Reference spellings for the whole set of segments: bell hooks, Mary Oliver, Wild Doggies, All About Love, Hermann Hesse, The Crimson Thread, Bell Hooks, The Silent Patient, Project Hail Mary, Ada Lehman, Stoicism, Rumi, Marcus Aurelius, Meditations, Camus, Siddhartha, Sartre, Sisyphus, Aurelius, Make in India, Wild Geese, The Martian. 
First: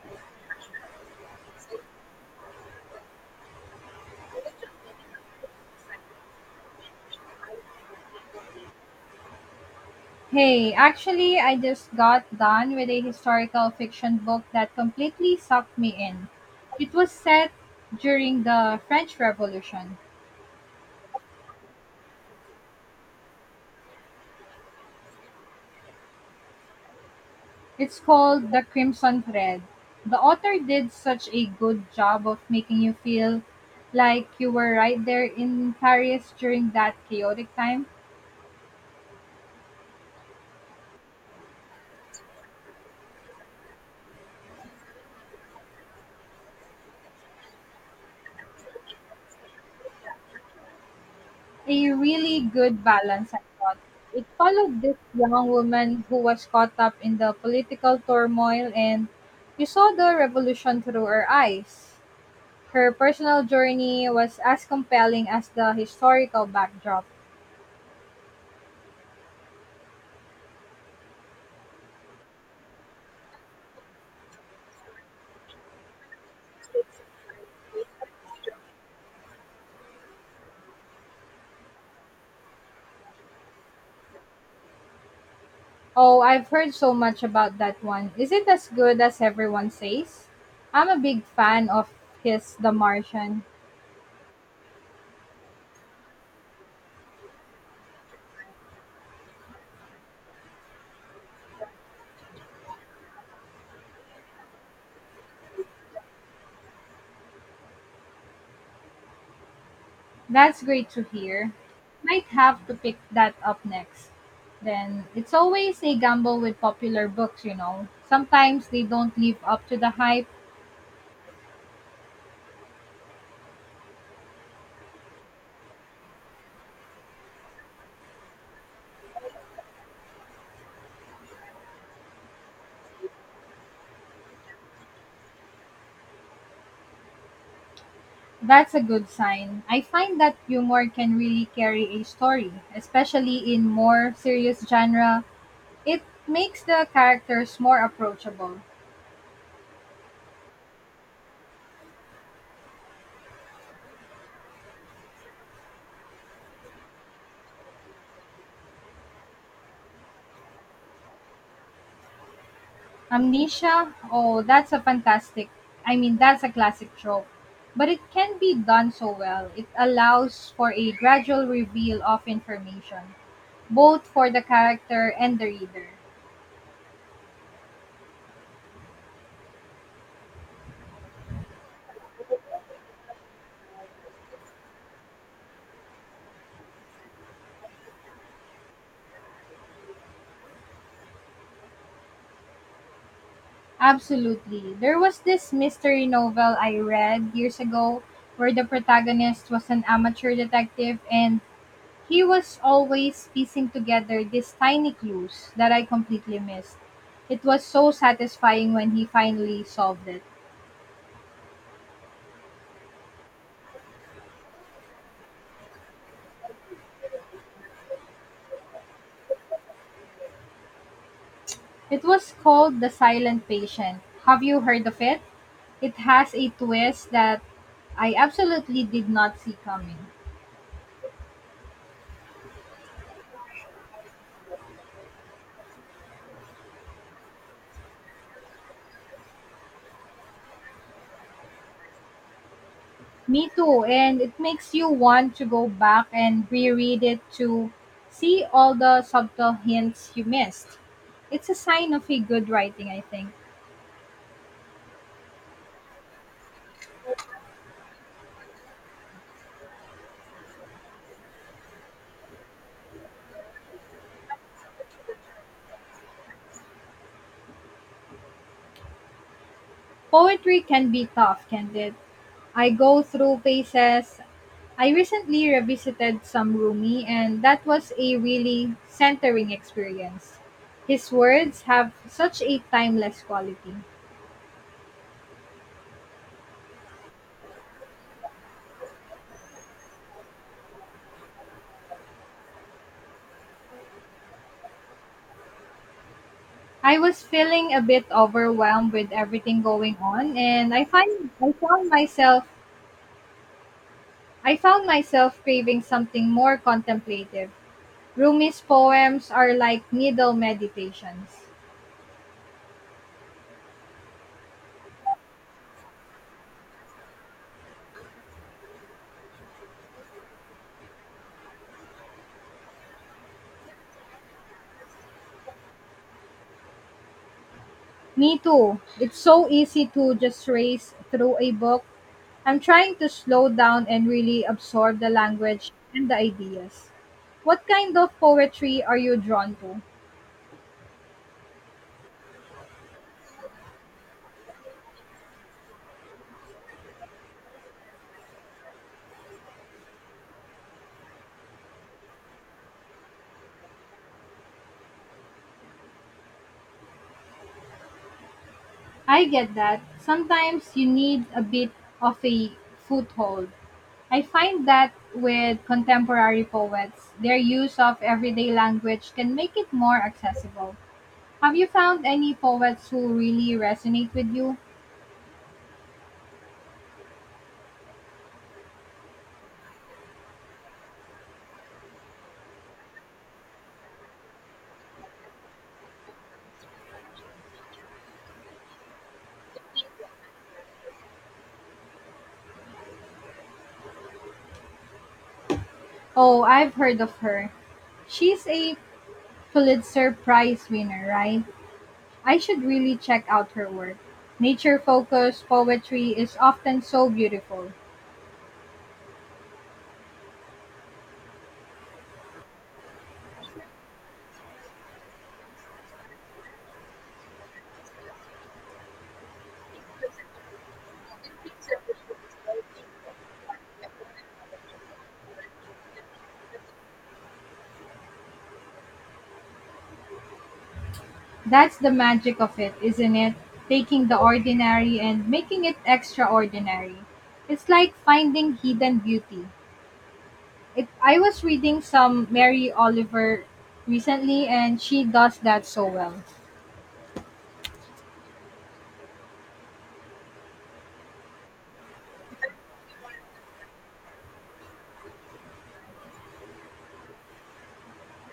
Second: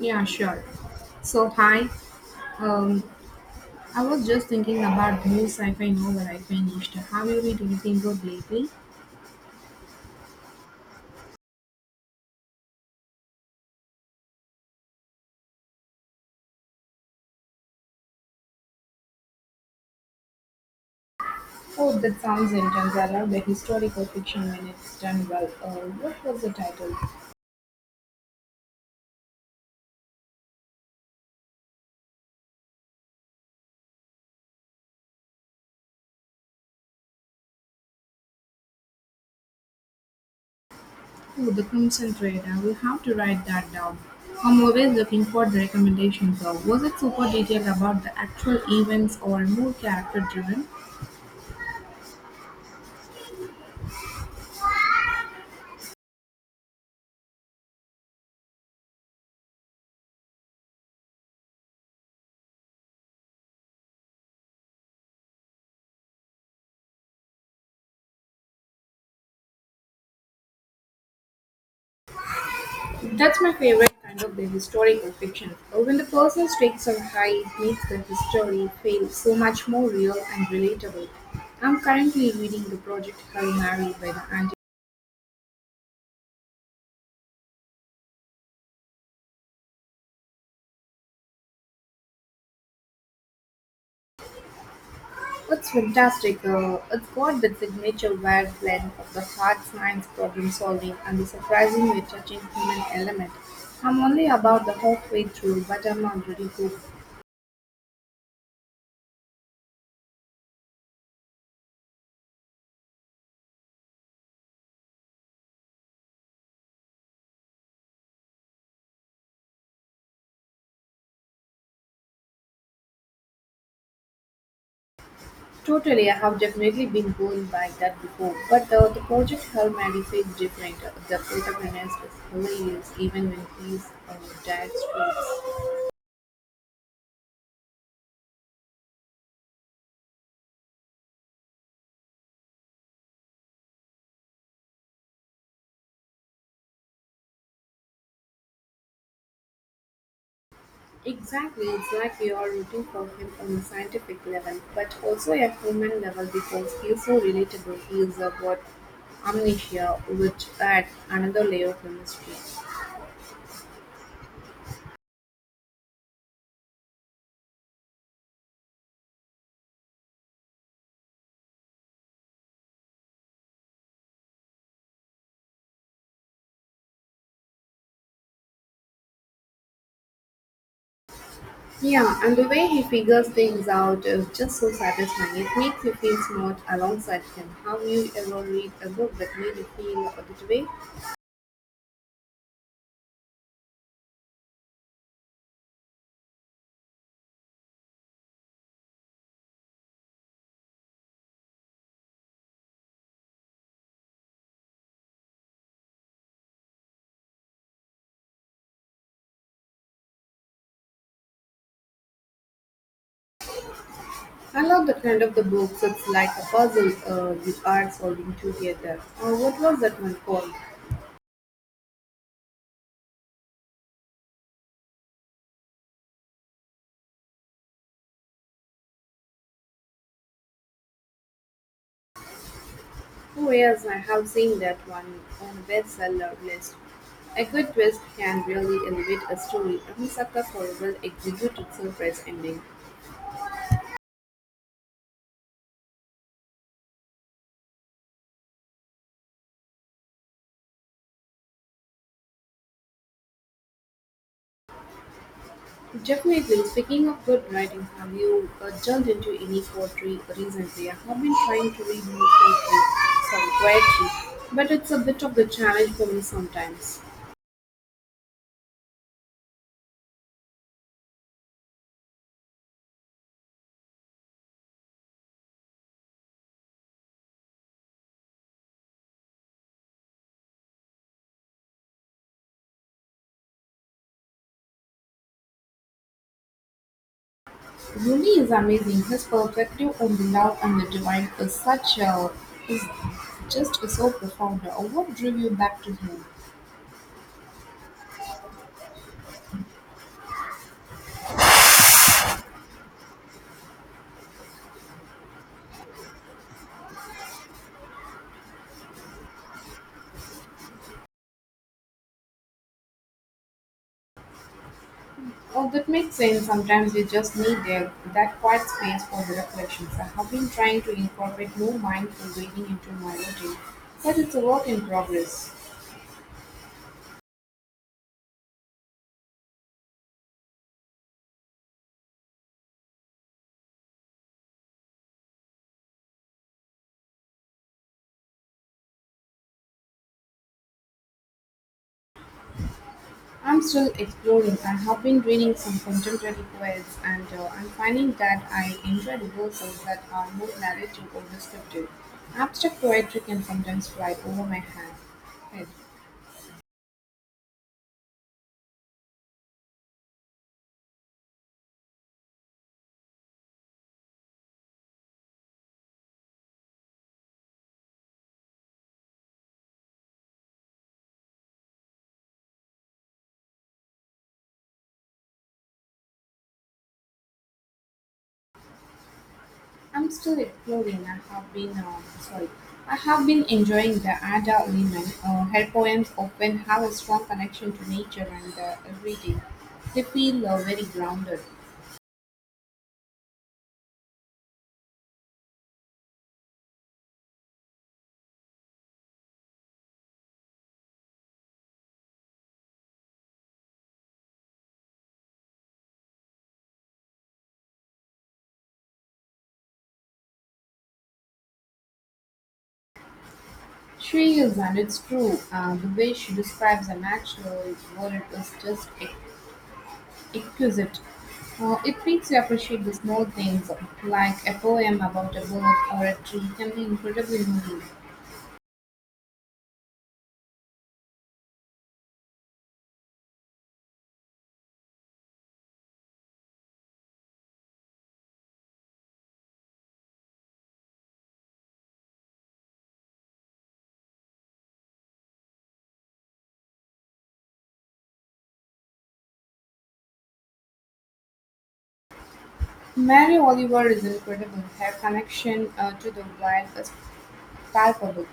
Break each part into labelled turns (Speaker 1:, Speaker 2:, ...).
Speaker 1: Yeah, sure. So, hi. Um, I was just thinking about the new sci-fi novel I finished. Have you read anything good lately?
Speaker 2: Hey, actually, I just got done with a historical fiction book that completely sucked me in. It was set during the French Revolution.
Speaker 1: Oh, that sounds intense. I love the historical fiction when it's done well. What was the title?
Speaker 2: It's called The Crimson Thread. The author did such a good job of making you feel like you were right there in Paris during that chaotic time.
Speaker 1: Oh, The Crimson Thread. I will have to write that down. I'm always looking for the recommendations. Was it super detailed about the actual events or more character-driven?
Speaker 2: A really good balance, I thought. It followed this young woman who was caught up in the political turmoil, and you saw the revolution through her eyes. Her personal journey was as compelling as the historical backdrop.
Speaker 1: That's my favorite kind of the historical fiction. When the person stakes are high, it makes the history feel so much more real and relatable. I'm currently reading the Project Hail Mary by the Andy.
Speaker 2: Oh, I've heard so much about that one. Is it as good as everyone says? I'm a big fan of his The Martian.
Speaker 1: It's fantastic. It's got that signature wild blend of the hard science problem solving and the surprisingly touching human element. I'm only about the halfway through, but I'm already hooked.
Speaker 2: That's great to hear. Might have to pick that up next. Then it's always a gamble with popular books, you know. Sometimes they don't live up to the hype.
Speaker 1: Totally, I have definitely been going by that before. But the project helped Maddie feel different. The protagonist is hilarious even when he's dead straight.
Speaker 2: That's a good sign. I find that humor can really carry a story, especially in more serious genre. It makes the characters more approachable.
Speaker 1: Exactly, it's like you are rooting for him on a scientific level, but also a human level because he's so relatable. He is what amnesia would add another layer of the mystery.
Speaker 2: Amnesia? Oh, that's a fantastic, I mean, that's a classic trope. But it can be done so well. It allows for a gradual reveal of information, both for the character and the reader.
Speaker 1: Yeah, and the way he figures things out is just so satisfying. It makes you feel smart alongside him. Have you ever read a book that made you feel that way?
Speaker 2: Absolutely. There was this mystery novel I read years ago where the protagonist was an amateur detective and he was always piecing together these tiny clues that I completely missed. It was so satisfying when he finally solved it.
Speaker 1: I love the kind of the books. It's like a puzzle you are solving together. Or what was that one called?
Speaker 2: It was called The Silent Patient. Have you heard of it? It has a twist that I absolutely did not see coming.
Speaker 1: Oh yes, I have seen that one on the bestseller list. A good twist can really elevate a story. I'm a sucker for a well-executed surprise ending.
Speaker 2: Me too, and it makes you want to go back and reread it to see all the subtle hints you missed. It's a sign of a good writing, I think.
Speaker 1: Definitely. Speaking of good writing, have you delved into any poetry recently? I have been trying to read more poetry, sorry, poetry, but it's a bit of a challenge for me sometimes.
Speaker 2: Poetry can be tough, can't it? I go through phases. I recently revisited some Rumi, and that was a really centering experience. His words have such a timeless quality.
Speaker 1: Rumi is amazing. His perspective on the love and the divine is such a is just so profound. What drew you back to him?
Speaker 2: I was feeling a bit overwhelmed with everything going on, and I found myself craving something more contemplative. Rumi's poems are like needle meditations.
Speaker 1: Oh, that makes sense. Sometimes you just need a, that quiet space for the reflections. I have been trying to incorporate more mindful reading into my routine, but it's a work in progress.
Speaker 2: Me too. It's so easy to just race through a book. I'm trying to slow down and really absorb the language and the ideas. What kind of poetry are you drawn to?
Speaker 1: I'm still exploring. I have been reading some contemporary poets, and I'm finding that I enjoy the verses that are more narrative or descriptive. Abstract poetry can sometimes fly over my head.
Speaker 2: I get that. Sometimes you need a bit of a foothold. I find that with contemporary poets, their use of everyday language can make it more accessible. Have you found any poets who really resonate with you?
Speaker 1: I'm still exploring. I have been sorry. I have been enjoying the Ada Lehman. Her poems often have a strong connection to nature and the everyday. They feel very grounded.
Speaker 2: Oh, I've heard of her. She's a Pulitzer Prize winner, right? I should really check out her work. Nature focused poetry is often so beautiful.
Speaker 1: She is, and it's true. The way she describes the natural world is just exquisite. It makes you appreciate the small things, like a poem about a bird or a tree, can be incredibly moving.
Speaker 2: That's the magic of it, isn't it? Taking the ordinary and making it extraordinary. It's like finding hidden beauty. It, I was reading some Mary Oliver recently, and she does that so well.
Speaker 1: Mary Oliver is incredible; her connection to the wild is palpable.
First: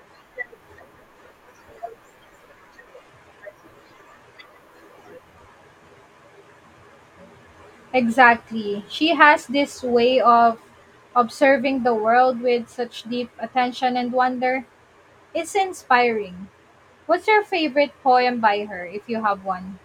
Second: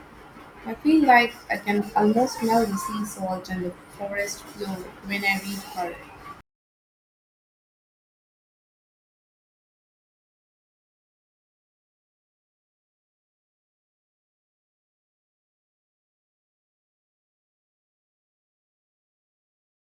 Speaker 1: I feel like I can almost smell the sea salt and the forest floor when I read her.
Speaker 2: Exactly. She has this way of observing the world with such deep attention and wonder. It's inspiring. What's your favorite poem by her, if you have one?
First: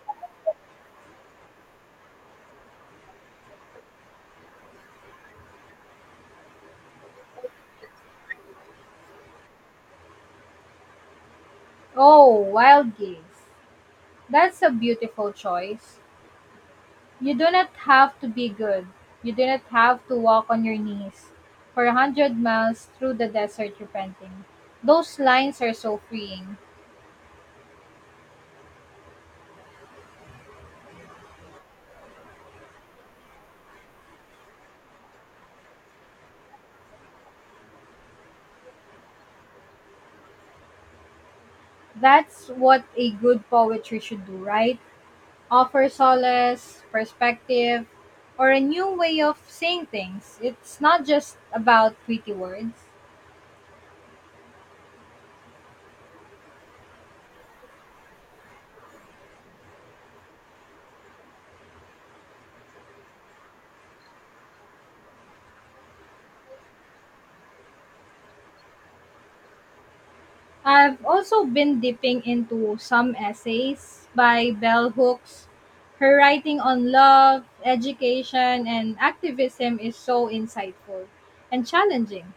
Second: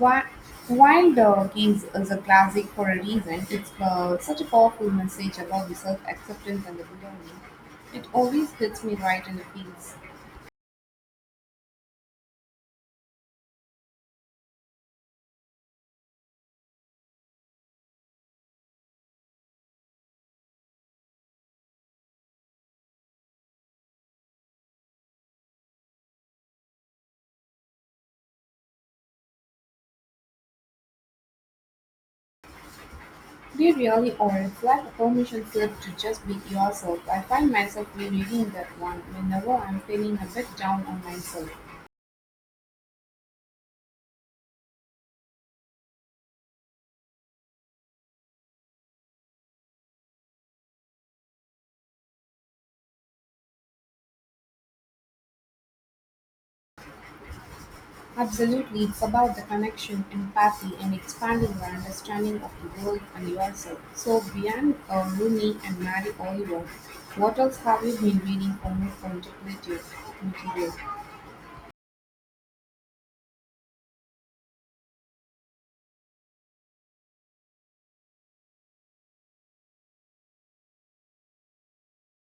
Speaker 1: Wi- Wild Doggies is a classic for a reason. It's such a powerful message about the self acceptance and the belonging. It always hits me right in the feels.
Speaker 2: Oh, Wild Geese. That's a beautiful choice. You do not have to be good. You do not have to walk on your knees for 100 miles through the desert repenting. Those lines are so freeing.
Speaker 1: You really are. It's like a permission slip to just be yourself. I find myself rereading that one whenever I'm feeling a bit down on myself.
Speaker 2: That's what a good poetry should do, right? Offer solace, perspective, or a new way of saying things. It's not just about pretty words.
Speaker 1: Absolutely, it's about the connection, empathy, and expanding your understanding of the world and yourself. So, beyond Rooney and Mary Oliver, what else have you been reading for more contemplative material?
Speaker 2: I've also been dipping into some essays by Bell Hooks. Her writing on love, education, and activism is so insightful and challenging.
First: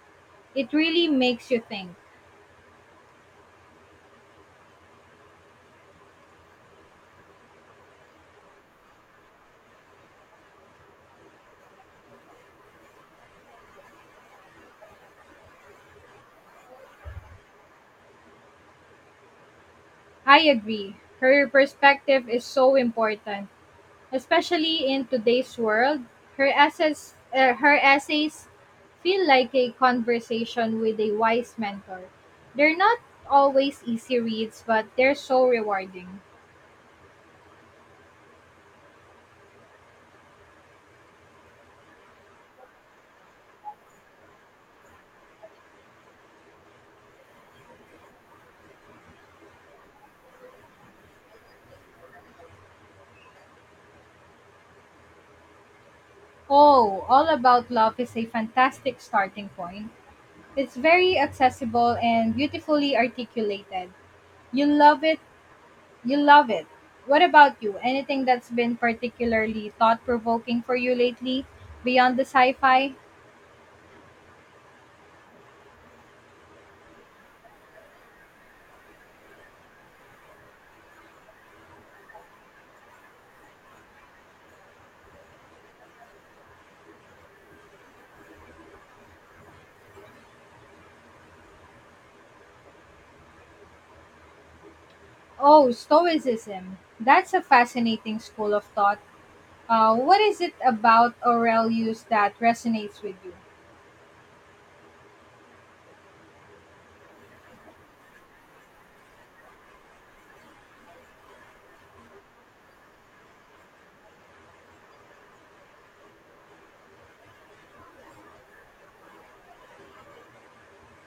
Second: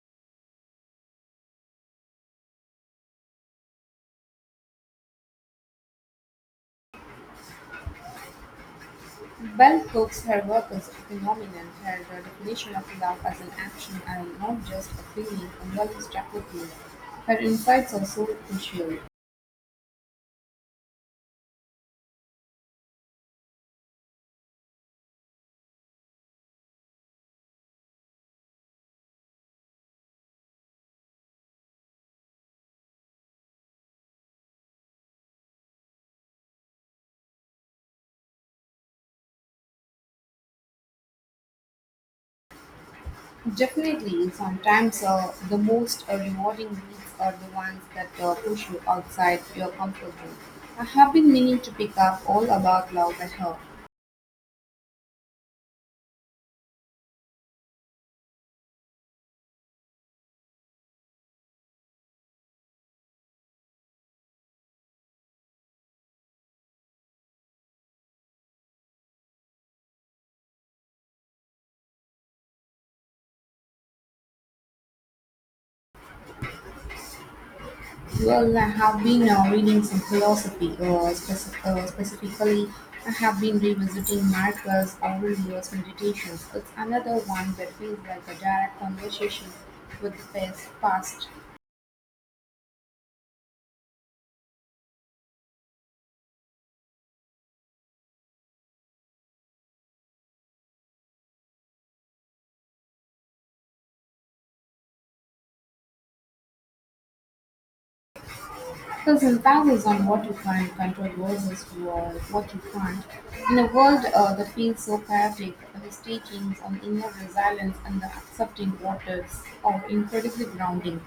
Speaker 2: It really makes you think.
Speaker 1: Bell hooks her workers' phenomenon, her definition of love as an action and not just a feeling, engages rapidly. Her insights are so crucial.
Speaker 2: I agree. Her perspective is so important, especially in today's world. Her essays feel like a conversation with a wise mentor. They're not always easy reads, but they're so rewarding.
Speaker 1: Definitely, sometimes the most rewarding reads are the ones that push you outside your comfort zone. I have been meaning to pick up all about love at her.
Speaker 2: Oh, All About Love is a fantastic starting point. It's very accessible and beautifully articulated. You love it. You love it. What about you? Anything that's been particularly thought provoking for you lately beyond the sci fi?
Speaker 1: Well, I have been reading some philosophy, specifically, I have been revisiting Marcus Aurelius' Meditations. It's another one that feels like a direct conversation with the past.
Speaker 2: Oh, Stoicism. That's a fascinating school of thought. What is it about Aurelius that resonates with you?
Speaker 1: His emphasis on what you can control versus what you can't. In a world that feels so chaotic, his teachings on inner resilience and the accepting what is are incredibly grounding.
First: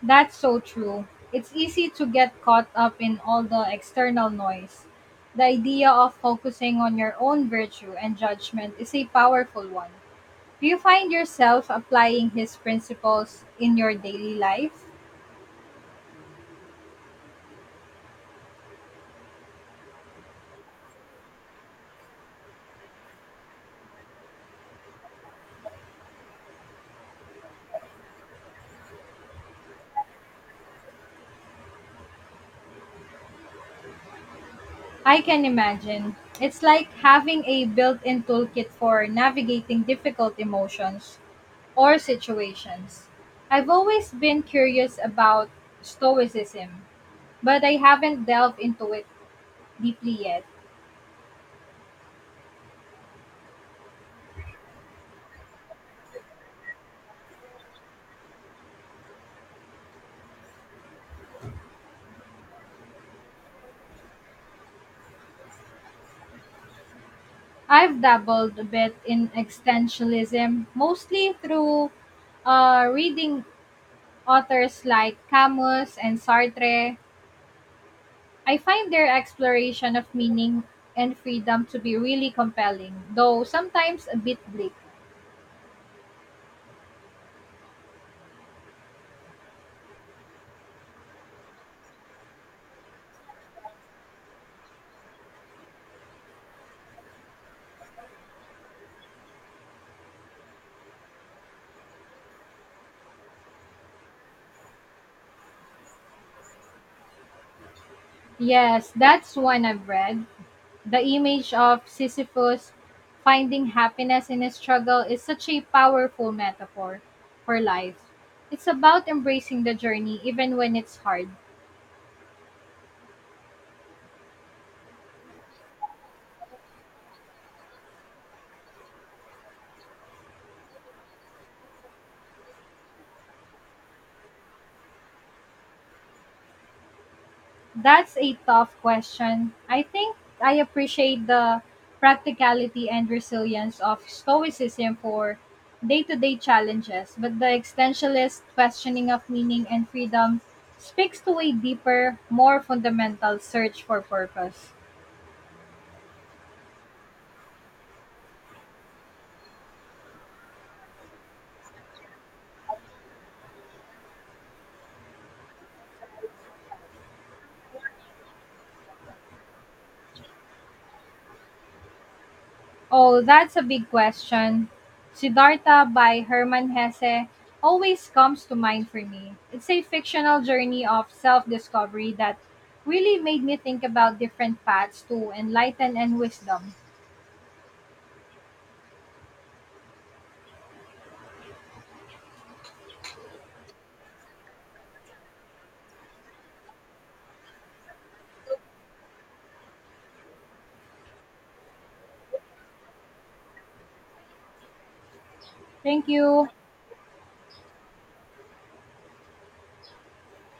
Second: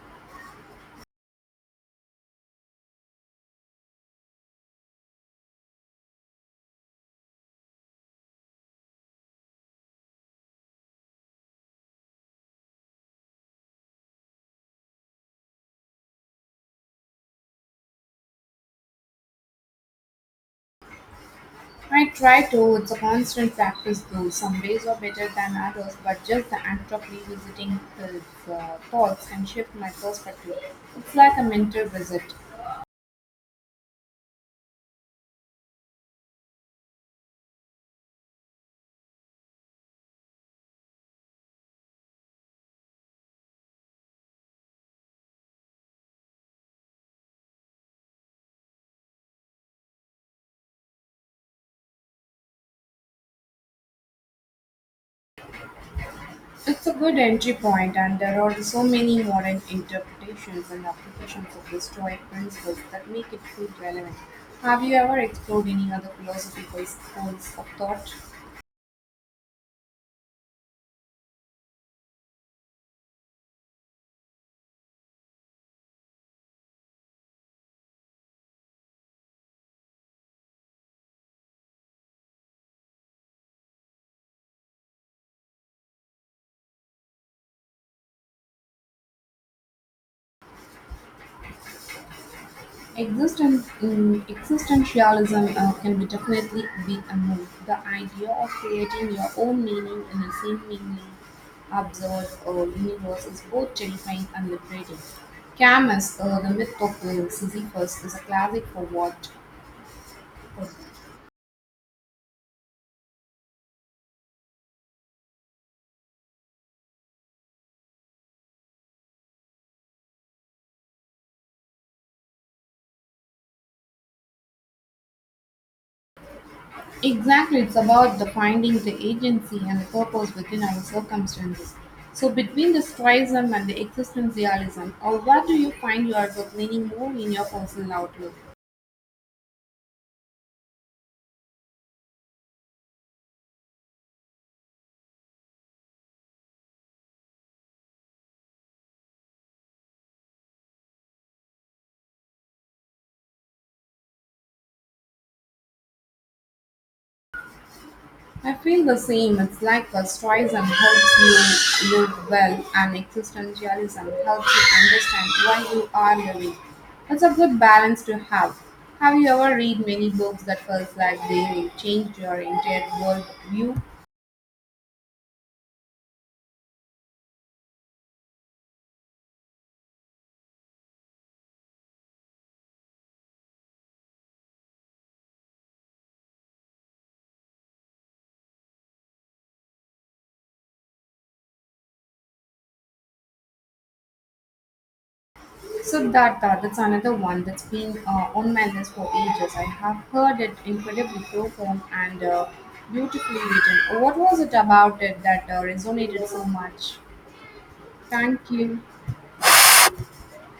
Speaker 2: That's so true. It's easy to get caught up in all the external noise. The idea of focusing on your own virtue and judgment is a powerful one. Do you find yourself applying his principles in your daily life?
Speaker 1: I try to. It's a constant practice though. Some days are better than others, but just the act of revisiting the thoughts can shift my perspective. It's like a mental visit.
Speaker 2: I can imagine. It's like having a built in toolkit for navigating difficult emotions or situations. I've always been curious about Stoicism, but I haven't delved into it deeply yet.
Speaker 1: It's a good entry point, and there are so many modern interpretations and applications of the Stoic principles that make it feel relevant. Have you ever explored any other philosophical schools of
Speaker 2: I've
Speaker 1: thought?
Speaker 2: dabbled a bit in existentialism, mostly through reading authors like Camus and Sartre. I find their exploration of meaning and freedom to be really compelling, though sometimes a bit bleak.
Speaker 1: Existentialism can be definitely be a move. The idea of creating your own meaning in the same meaning absurd universe is both terrifying and liberating. Camus, the myth of Sisyphus, is a classic for
Speaker 2: Yes,
Speaker 1: what?
Speaker 2: that's one I've read.
Speaker 1: for-
Speaker 2: The image of Sisyphus finding happiness in his struggle is such a powerful metaphor for life. It's about embracing the journey even when it's hard.
Speaker 1: Exactly, it's about the finding the agency and the purpose within our circumstances. So, between the stoicism and the existentialism, or what do you find yourself leaning more in your personal
Speaker 2: That's a
Speaker 1: outlook?
Speaker 2: tough question. I think I appreciate the practicality and resilience of Stoicism for day to day challenges, but the existentialist questioning of meaning and freedom speaks to a deeper, more fundamental search for purpose.
Speaker 1: I feel the same. It's like the stoicism helps you live well, and existentialism helps you understand why you are living. It's a good balance to have. Have you ever read many books that felt like they changed your entire
Speaker 2: Oh, that's a
Speaker 1: worldview?
Speaker 2: big question. Siddhartha by Hermann Hesse always comes to mind for me. It's a fictional journey of self discovery that really made me think about different paths to enlighten and wisdom.
Speaker 1: So that that's another one that's been on my list for ages. I have heard it incredibly profound and beautifully written. What was it about it that
Speaker 2: Thank
Speaker 1: resonated so
Speaker 2: you.
Speaker 1: much? Thank you.